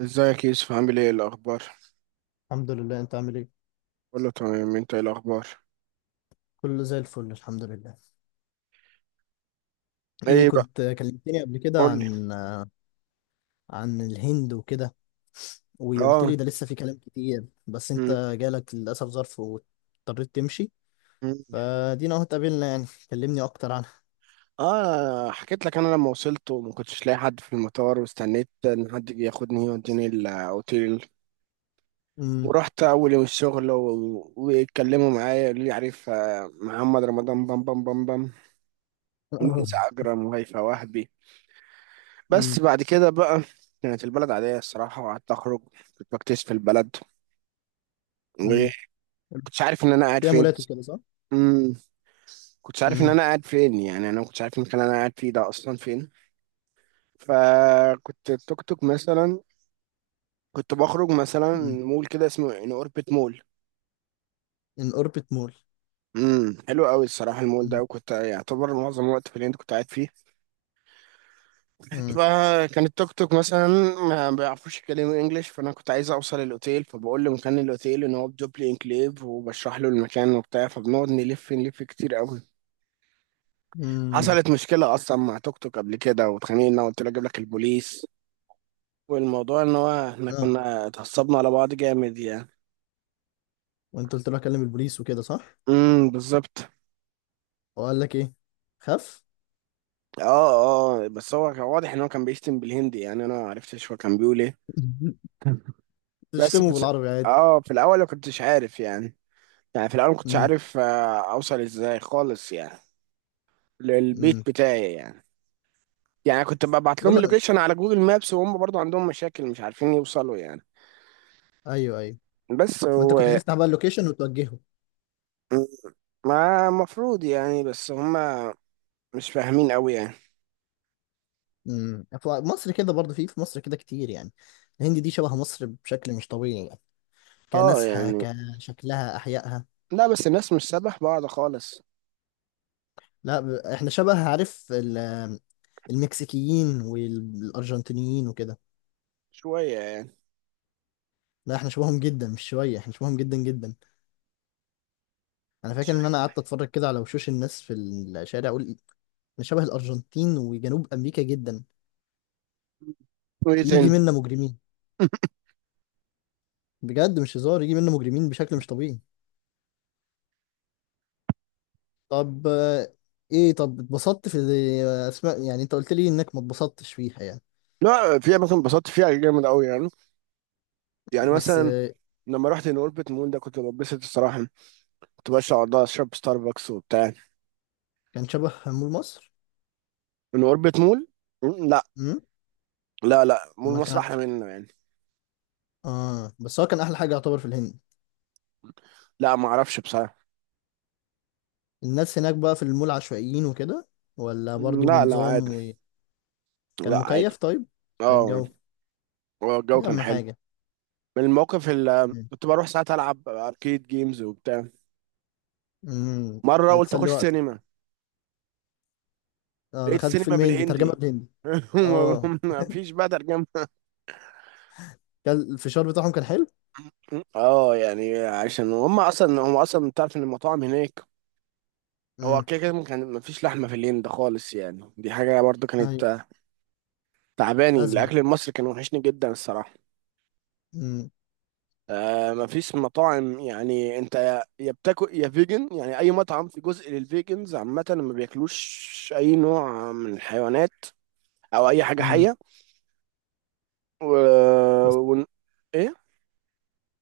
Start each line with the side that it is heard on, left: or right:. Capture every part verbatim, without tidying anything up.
right: ازيك يا يوسف، عامل ايه الاخبار؟
left: الحمد لله. انت عامل ايه؟
right: كله تمام، انت ايه الاخبار؟
left: كله زي الفل، الحمد لله. ايه،
right: ايه بقى؟
left: كنت كلمتني قبل كده
right: قول لي.
left: عن عن الهند وكده، وقلت
right: اه.
left: لي ده لسه في كلام كتير، بس
right: م-
left: انت جالك للاسف ظرف واضطريت تمشي.
right: م.
left: فدينا اهو اتقابلنا، يعني كلمني اكتر عنها.
right: اه، حكيت لك انا لما وصلت وما كنتش لاقي حد في المطار، واستنيت ان حد يجي ياخدني يوديني الاوتيل.
left: امم.
right: ورحت اول يوم الشغل و- واتكلموا معايا، قالوا لي عارف، آه، محمد رمضان بام بام بام بام، ونانسي عجرم وهيفاء وهبي. بس
left: امم.
right: بعد كده بقى، كانت البلد عادية الصراحة، وقعدت أخرج، كنت بكتشف البلد،
left: امم.
right: وكنتش عارف إن أنا قاعد
left: فيها
right: فين.
left: مولات وكده، صح؟
right: كنتش عارف ان
left: امم.
right: انا قاعد فين، يعني انا ما كنتش عارف المكان اللي انا قاعد فيه ده اصلا فين. فكنت التوك توك مثلا، كنت بخرج مثلا
left: امم.
right: مول كده اسمه ان اوربت مول.
left: ان اوربت مول.
right: امم حلو قوي الصراحه المول ده،
left: امم.
right: وكنت يعتبر معظم الوقت في اللي انت كنت قاعد فيه.
left: امم.
right: فكان التوك توك مثلا ما بيعرفوش يتكلموا انجلش، فانا كنت عايز اوصل الاوتيل، فبقول لمكان الاوتيل ان هو بدوبلي انكليف، وبشرح له المكان وبتاع، فبنقعد نلف نلف كتير قوي.
left: امم.
right: حصلت مشكله اصلا مع توك توك قبل كده واتخانقنا، قلت له اجيب لك البوليس، والموضوع ان هو احنا
left: اه،
right: كنا اتعصبنا على بعض جامد يعني.
left: وانت قلت له اكلم البوليس وكده، صح؟
right: امم، بالظبط.
left: وقال لك ايه؟ خف؟
right: اه، اه، بس هو كان واضح ان هو كان بيشتم بالهندي، يعني انا ما عرفتش هو كان بيقول ايه. بس
left: تشتمه
right: كنت،
left: بالعربي عادي.
right: اه في الاول ما كنتش عارف يعني، يعني في الاول ما كنتش
left: امم.
right: عارف، آه، اوصل ازاي خالص يعني، للبيت
left: امم.
right: بتاعي يعني. يعني كنت ببعت
left: قول
right: لهم
left: له.
right: اللوكيشن على جوجل مابس، وهم برضو عندهم مشاكل مش عارفين يوصلوا يعني.
left: ايوه، ايوه.
right: بس
left: وانت
right: هو،
left: كنت تفتح بقى اللوكيشن وتوجهه.
right: ما المفروض يعني، بس هم مش فاهمين قوي يعني.
left: امم في مصر كده برضه، في في مصر كده كتير يعني. الهند دي شبه مصر بشكل مش طبيعي يعني.
right: اه
left: كناسها،
right: يعني،
left: كشكلها، احيائها.
right: لا بس الناس مش سبح بعض خالص،
left: لا، ب... احنا شبه، عارف، ال- المكسيكيين والارجنتينيين وكده.
right: شوية يعني.
left: لا، احنا شبههم جدا، مش شويه، احنا شبههم جدا جدا. انا
right: انت
left: فاكر ان
right: شايف؟
left: انا قعدت اتفرج كده على وشوش الناس في الشارع اقول إيه، احنا شبه الارجنتين وجنوب امريكا جدا.
right: وايه
left: يجي
right: تاني؟
left: منا مجرمين. بجد مش هزار، يجي منا مجرمين بشكل مش طبيعي. طب، آه، ايه، طب اتبسطت في اسماء؟ يعني انت قلت لي انك ما اتبسطتش فيها يعني.
right: لا، في اماكن انبسطت فيها جامد قوي يعني، يعني
left: بس،
right: مثلا
left: آه،
right: لما رحت ان اوربت مول ده كنت بتبسط الصراحة، كنت بشرب على اشرب ستاربكس وبتاع.
left: كان شبه مول مصر؟
right: ان اوربت مول، م- لا.
left: امم.
right: لا، لا، مول
left: امال كان
right: مصر
left: عامل
right: احلى
left: إيه؟
right: منه يعني.
left: اه، بس هو كان احلى حاجه يعتبر في الهند.
right: لا، ما اعرفش بصراحة.
left: الناس هناك بقى في المول عشوائيين وكده، ولا برضو
right: لا، لا، عادي.
left: بنظام؟ وكان
right: لا، عادي.
left: مكيف؟ طيب، عشان
right: اه،
left: الجو.
right: هو الجو
left: دي
right: كان
left: اهم
right: حلو.
left: حاجه.
right: من الموقف اللي
left: امم.
right: كنت بروح ساعات العب اركيد جيمز وبتاع.
left: إمم.
right: مرة قلت
left: بتسلي
right: اخش
left: وقتك.
right: سينما،
left: اه،
right: لقيت
left: دخلت
right: سينما
left: فيلم هندي ترجمه
right: بالهندي.
left: بالهندي؟ اه.
right: ما فيش بقى ترجمة.
left: كان الفشار بتاعهم كان حلو.
right: اه يعني عشان هم اصلا هم اصلا بتعرف ان المطاعم هناك، هو
left: امم.
right: كده كده كان ما فيش لحمة في الهند خالص يعني، دي حاجة برضو
left: ايوه.
right: كانت تعباني.
left: ازمه.
right: الاكل المصري كان وحشني جدا الصراحة.
left: امم.
right: آه ما فيش مطاعم يعني، انت يا يا بتاكل يا فيجن يعني. اي مطعم في جزء للفيجنز، عامة ما بياكلوش اي نوع من الحيوانات او اي حاجة
left: امم.
right: حية و...
left: بس.
right: ون... ايه،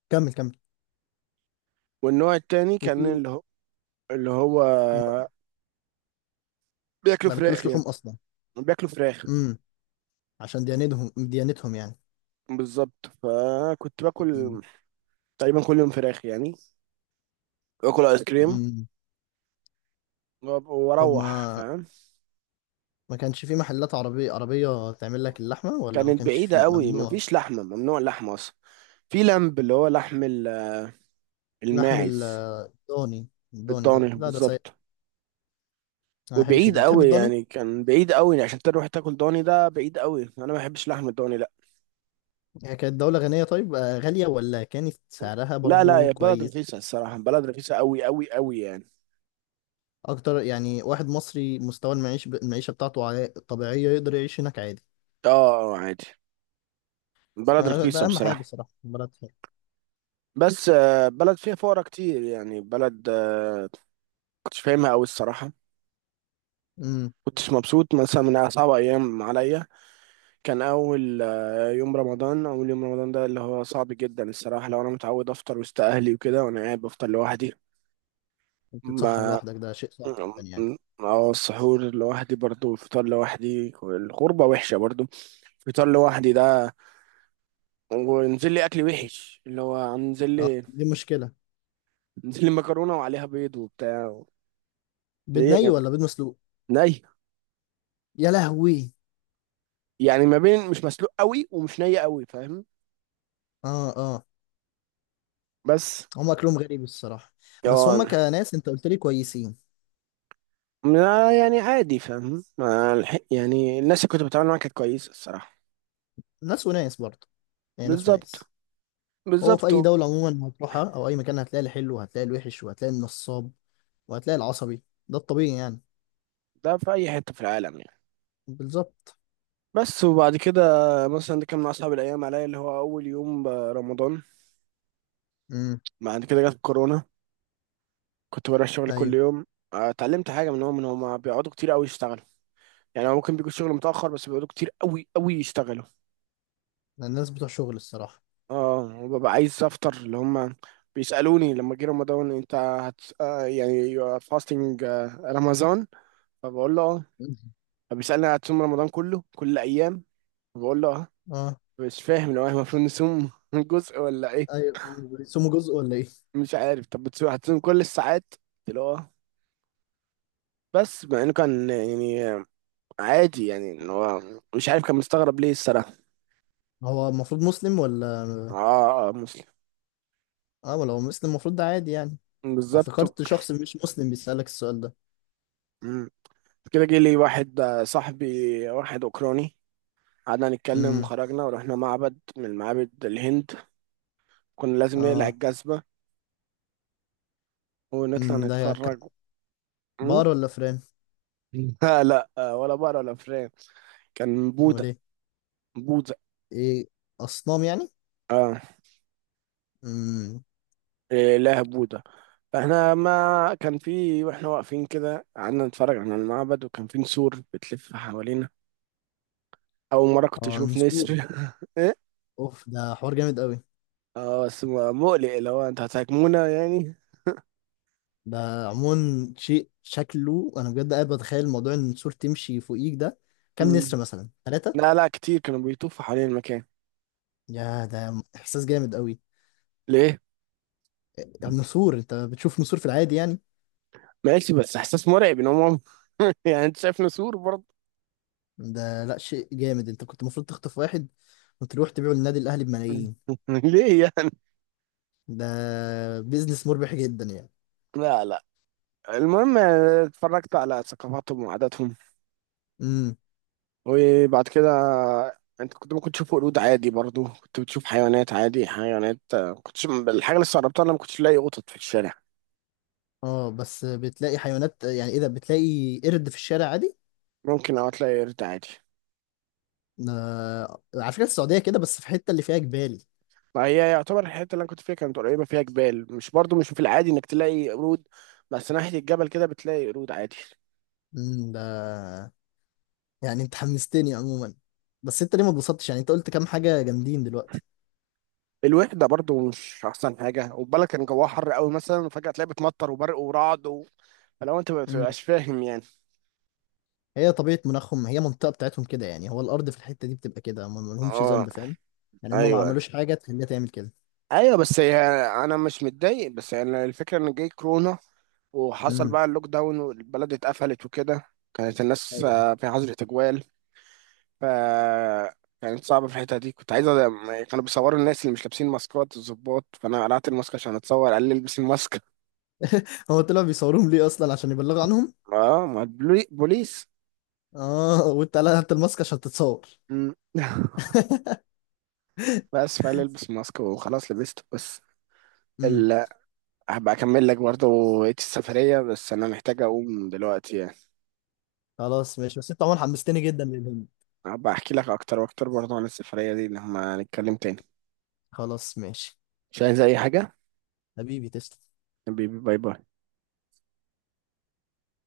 left: كمل، كمل.
right: والنوع التاني كان
left: وفي.
right: اللي هو اللي هو بياكلوا
left: ما
right: فراخ
left: بياكلوش لحوم
right: يعني.
left: اصلا؟
right: بياكلوا فراخ
left: امم. عشان ديانتهم ديانتهم يعني.
right: بالظبط. فكنت باكل
left: امم.
right: تقريبا كل يوم فراخ يعني، باكل ايس كريم،
left: امم.
right: وأب-
left: طب،
right: واروح
left: ما
right: فاهم.
left: ما كانش في محلات عربية عربية تعمل لك اللحمة، ولا ما
right: كانت
left: كانش
right: بعيدة
left: في؟
right: قوي،
left: ممنوع.
right: مفيش لحمة، ممنوع اللحمة اصلا. في لمب اللي هو لحم ال-
left: لحم
right: الماعز.
left: الضاني. الضاني ده،
right: الضاني
left: لا، ده سيء.
right: بالظبط.
left: انا ما بحبش
right: وبعيد
left: الضاني، بتحب
right: قوي
left: الضاني؟
right: يعني، كان بعيد قوي عشان تروح تاكل ضاني، ده بعيد قوي، انا ما بحبش لحم الضاني، لا.
left: هي كانت دولة غنية، طيب، آه، غالية ولا كانت سعرها
right: لا، لا،
left: برضو
right: يا بلد
left: كويس؟
right: رخيصة الصراحة، بلد رخيصة قوي قوي قوي يعني.
left: اكتر، يعني واحد مصري مستوى المعيش المعيشة بتاعته عا- طبيعية يقدر يعيش هناك عادي؟
right: اه، آه، عادي، بلد
left: آه،
right: رخيصة
left: ده اهم حاجة
right: بصراحة.
left: صراحة، بلد حلوة.
right: بس آه، بلد فيها فقرا كتير يعني، بلد آه، كنتش فاهمها أوي الصراحة.
left: امم.
right: كنتش مبسوط، مثلا من أصعب أيام عليا كان أول آه، يوم رمضان. أول يوم رمضان ده اللي هو صعب جدا الصراحة، لو أنا متعود أفطر وسط أهلي وكده، وأنا قاعد بفطر لوحدي.
left: تتسحر
right: ما
left: لوحدك ده شيء صعب جدا يعني.
right: اه، السحور لوحدي برضو، والفطار لوحدي، الغربة وحشة برضو. فطار لوحدي ده، ونزل لي أكل وحش اللي هو نزل
left: اه،
right: لي
left: دي مشكلة.
right: نزل لي مكرونة وعليها بيض وبتاع.
left: بيض
right: ايه
left: ني
right: يا
left: ولا بيض مسلوق؟
right: جماعة؟
left: يا لهوي!
right: يعني ما بين مش مسلوق قوي ومش ني قوي، فاهم؟
left: اه، اه،
right: بس،
left: هم اكلهم غريب الصراحه. بس
right: اه.
left: هم كناس، انت قلت لي كويسين.
right: ما- يعني عادي فاهم، ما الح- يعني الناس اللي كنت بتعامل معاها كانت كويسة الصراحة.
left: ناس وناس برضه، يعني ناس
right: بالظبط،
left: وناس. هو في
right: بالظبط.
left: اي دوله عموما هتروحها او اي مكان، هتلاقي الحلو وهتلاقي الوحش وهتلاقي النصاب وهتلاقي العصبي. ده الطبيعي يعني.
right: ده في أي حتة في العالم يعني.
left: بالظبط.
right: بس، وبعد كده مثلا ده كان من أصعب الأيام عليا اللي هو أول يوم برمضان.
left: امم.
right: بعد كده جت كورونا، كنت بروح الشغل كل
left: ايوه.
right: يوم. آه، اتعلمت حاجة منهم إن هما بيقعدوا كتير قوي يشتغلوا، يعني هو ممكن بيجوا الشغل متأخر، بس بيقعدوا كتير قوي قوي يشتغلوا.
left: ده الناس بتوع شغل الصراحه.
right: اه، وببقى عايز افطر، اللي هم بيسالوني لما جه رمضان، انت هت آه، يعني، فاستنج رمضان، فبقول له اه. فبيسالني هتصوم رمضان كله كل الايام؟ فبقول له اه.
left: اه.
right: مش فاهم لو احنا المفروض نصوم جزء ولا ايه؟
left: ايوه، هم بيقسموا جزء ولا ايه؟
right: مش عارف، طب بتصوم، هتصوم كل الساعات؟ قلت له اه. بس مع انه كان يعني عادي، يعني ان هو، مش عارف، كان مستغرب ليه الصراحه.
left: هو المفروض مسلم
right: اه،
left: ولا؟
right: اه، مسلم.
left: اه، ولا هو مسلم المفروض، ده عادي يعني.
right: بالظبط.
left: افتكرت شخص مش مسلم بيسألك السؤال ده.
right: مم. كده جه لي واحد آه، صاحبي، واحد اوكراني. قعدنا نتكلم
left: امم.
right: وخرجنا ورحنا معبد من معابد الهند، كنا لازم نقلع
left: اه.
right: الجزمة ونطلع
left: أمم، ده كان
right: نتفرج. م؟
left: بقر ولا فران؟
right: لا، لا، آه، ولا بقرة ولا فران. كان
left: امال
right: بوذا.
left: ايه؟
right: بوذا.
left: ايه، اصنام يعني؟
right: اه،
left: امم.
right: إله بوذا. فاحنا ما كان في، واحنا واقفين كده قعدنا نتفرج على المعبد، وكان في نسور بتلف حوالينا. أول مرة كنت
left: اه،
right: أشوف نسر.
left: نسور؟
right: إيه؟
left: اوف، ده حوار جامد قوي.
right: اه، بس م- مقلق اللي هو انت هتهاجمونا يعني.
left: ده عموما شيء شكله، انا بجد قاعد بتخيل موضوع ان النسور تمشي فوقيك ده. كام نسر
right: م.
left: مثلا، ثلاثة؟
right: لا، لا، كتير كانوا بيطوفوا حوالين المكان.
left: يا، ده احساس جامد قوي.
right: ليه؟
left: النسور، انت بتشوف نسور في العادي يعني؟
right: ماشي، بس احساس مرعب ان هم. يعني انت شايف نسور برضه.
left: ده لا، شيء جامد، انت كنت المفروض تخطف واحد وتروح تبيعه للنادي الاهلي بملايين.
right: ليه يعني؟
left: ده بيزنس مربح جدا يعني.
right: لا، لا. المهم، اتفرجت على ثقافاتهم وعاداتهم.
left: امم.
right: وبعد كده، انت كنت ممكن تشوف قرود عادي، برضو كنت بتشوف حيوانات عادي، حيوانات. كنت الحاجه اللي استغربتها انا ما كنتش الاقي قطط في الشارع.
left: اه، بس بتلاقي حيوانات، يعني ايه ده؟ بتلاقي قرد في الشارع عادي.
right: ممكن اه تلاقي قرد عادي.
left: ده على فكرة، السعودية كده بس في الحتة اللي فيها جبال.
right: ما هي يعتبر الحته اللي انا كنت فيها كانت قريبه فيها جبال، مش برضو مش في العادي انك تلاقي قرود، بس ناحيه الجبل كده بتلاقي قرود عادي.
left: مم، ده يعني انت حمستني عموما. بس انت ليه ما اتبسطتش؟ يعني انت قلت كام حاجة جامدين دلوقتي.
right: الوحدة برضو مش أحسن حاجة، وبالك كان جواها حر قوي مثلا، وفجأة تلاقي بتمطر وبرق ورعد و... فلو أنت ما
left: مم.
right: بتبقاش فاهم يعني.
left: هي طبيعة مناخهم، هي منطقة بتاعتهم كده يعني، هو الأرض في الحتة دي بتبقى كده، هم ما لهمش
right: اه،
left: ذنب، فاهم. يعني هم ما
right: أيوه،
left: عملوش حاجة تخليها تعمل كده.
right: أيوه، بس هي، أنا مش متضايق، بس يعني الفكرة إن جاي كورونا، وحصل
left: امم.
right: بقى اللوك داون والبلد اتقفلت وكده. كانت الناس
left: ايوه.
right: آه، في حظر تجوال. ف كانت صعبة في الحتة دي، كنت عايز أ- كانوا بيصوروا الناس اللي مش لابسين ماسكات الضباط، فأنا قلعت الماسك عشان أتصور، قال لي البس الماسك.
left: هو طلع بيصوروهم ليه أصلا؟ عشان يبلغوا عنهم؟
right: اه ما البلي- بوليس.
left: اه، وانت قلعت الماسك عشان تتصور؟
right: مم. بس فعلا البس ماسك وخلاص لبسته، بس
left: امم.
right: ال... هبقى اكمل لك برضه بقية السفرية، بس انا محتاج اقوم دلوقتي يعني.
left: خلاص ماشي، بس انت عموما حمستني جدا للهند.
right: هبقى احكي لك اكتر واكتر برضه عن السفرية دي لما نتكلم تاني.
left: خلاص ماشي.
right: مش عايز اي حاجة.
left: حبيبي تسلم.
right: حبيبي، باي باي.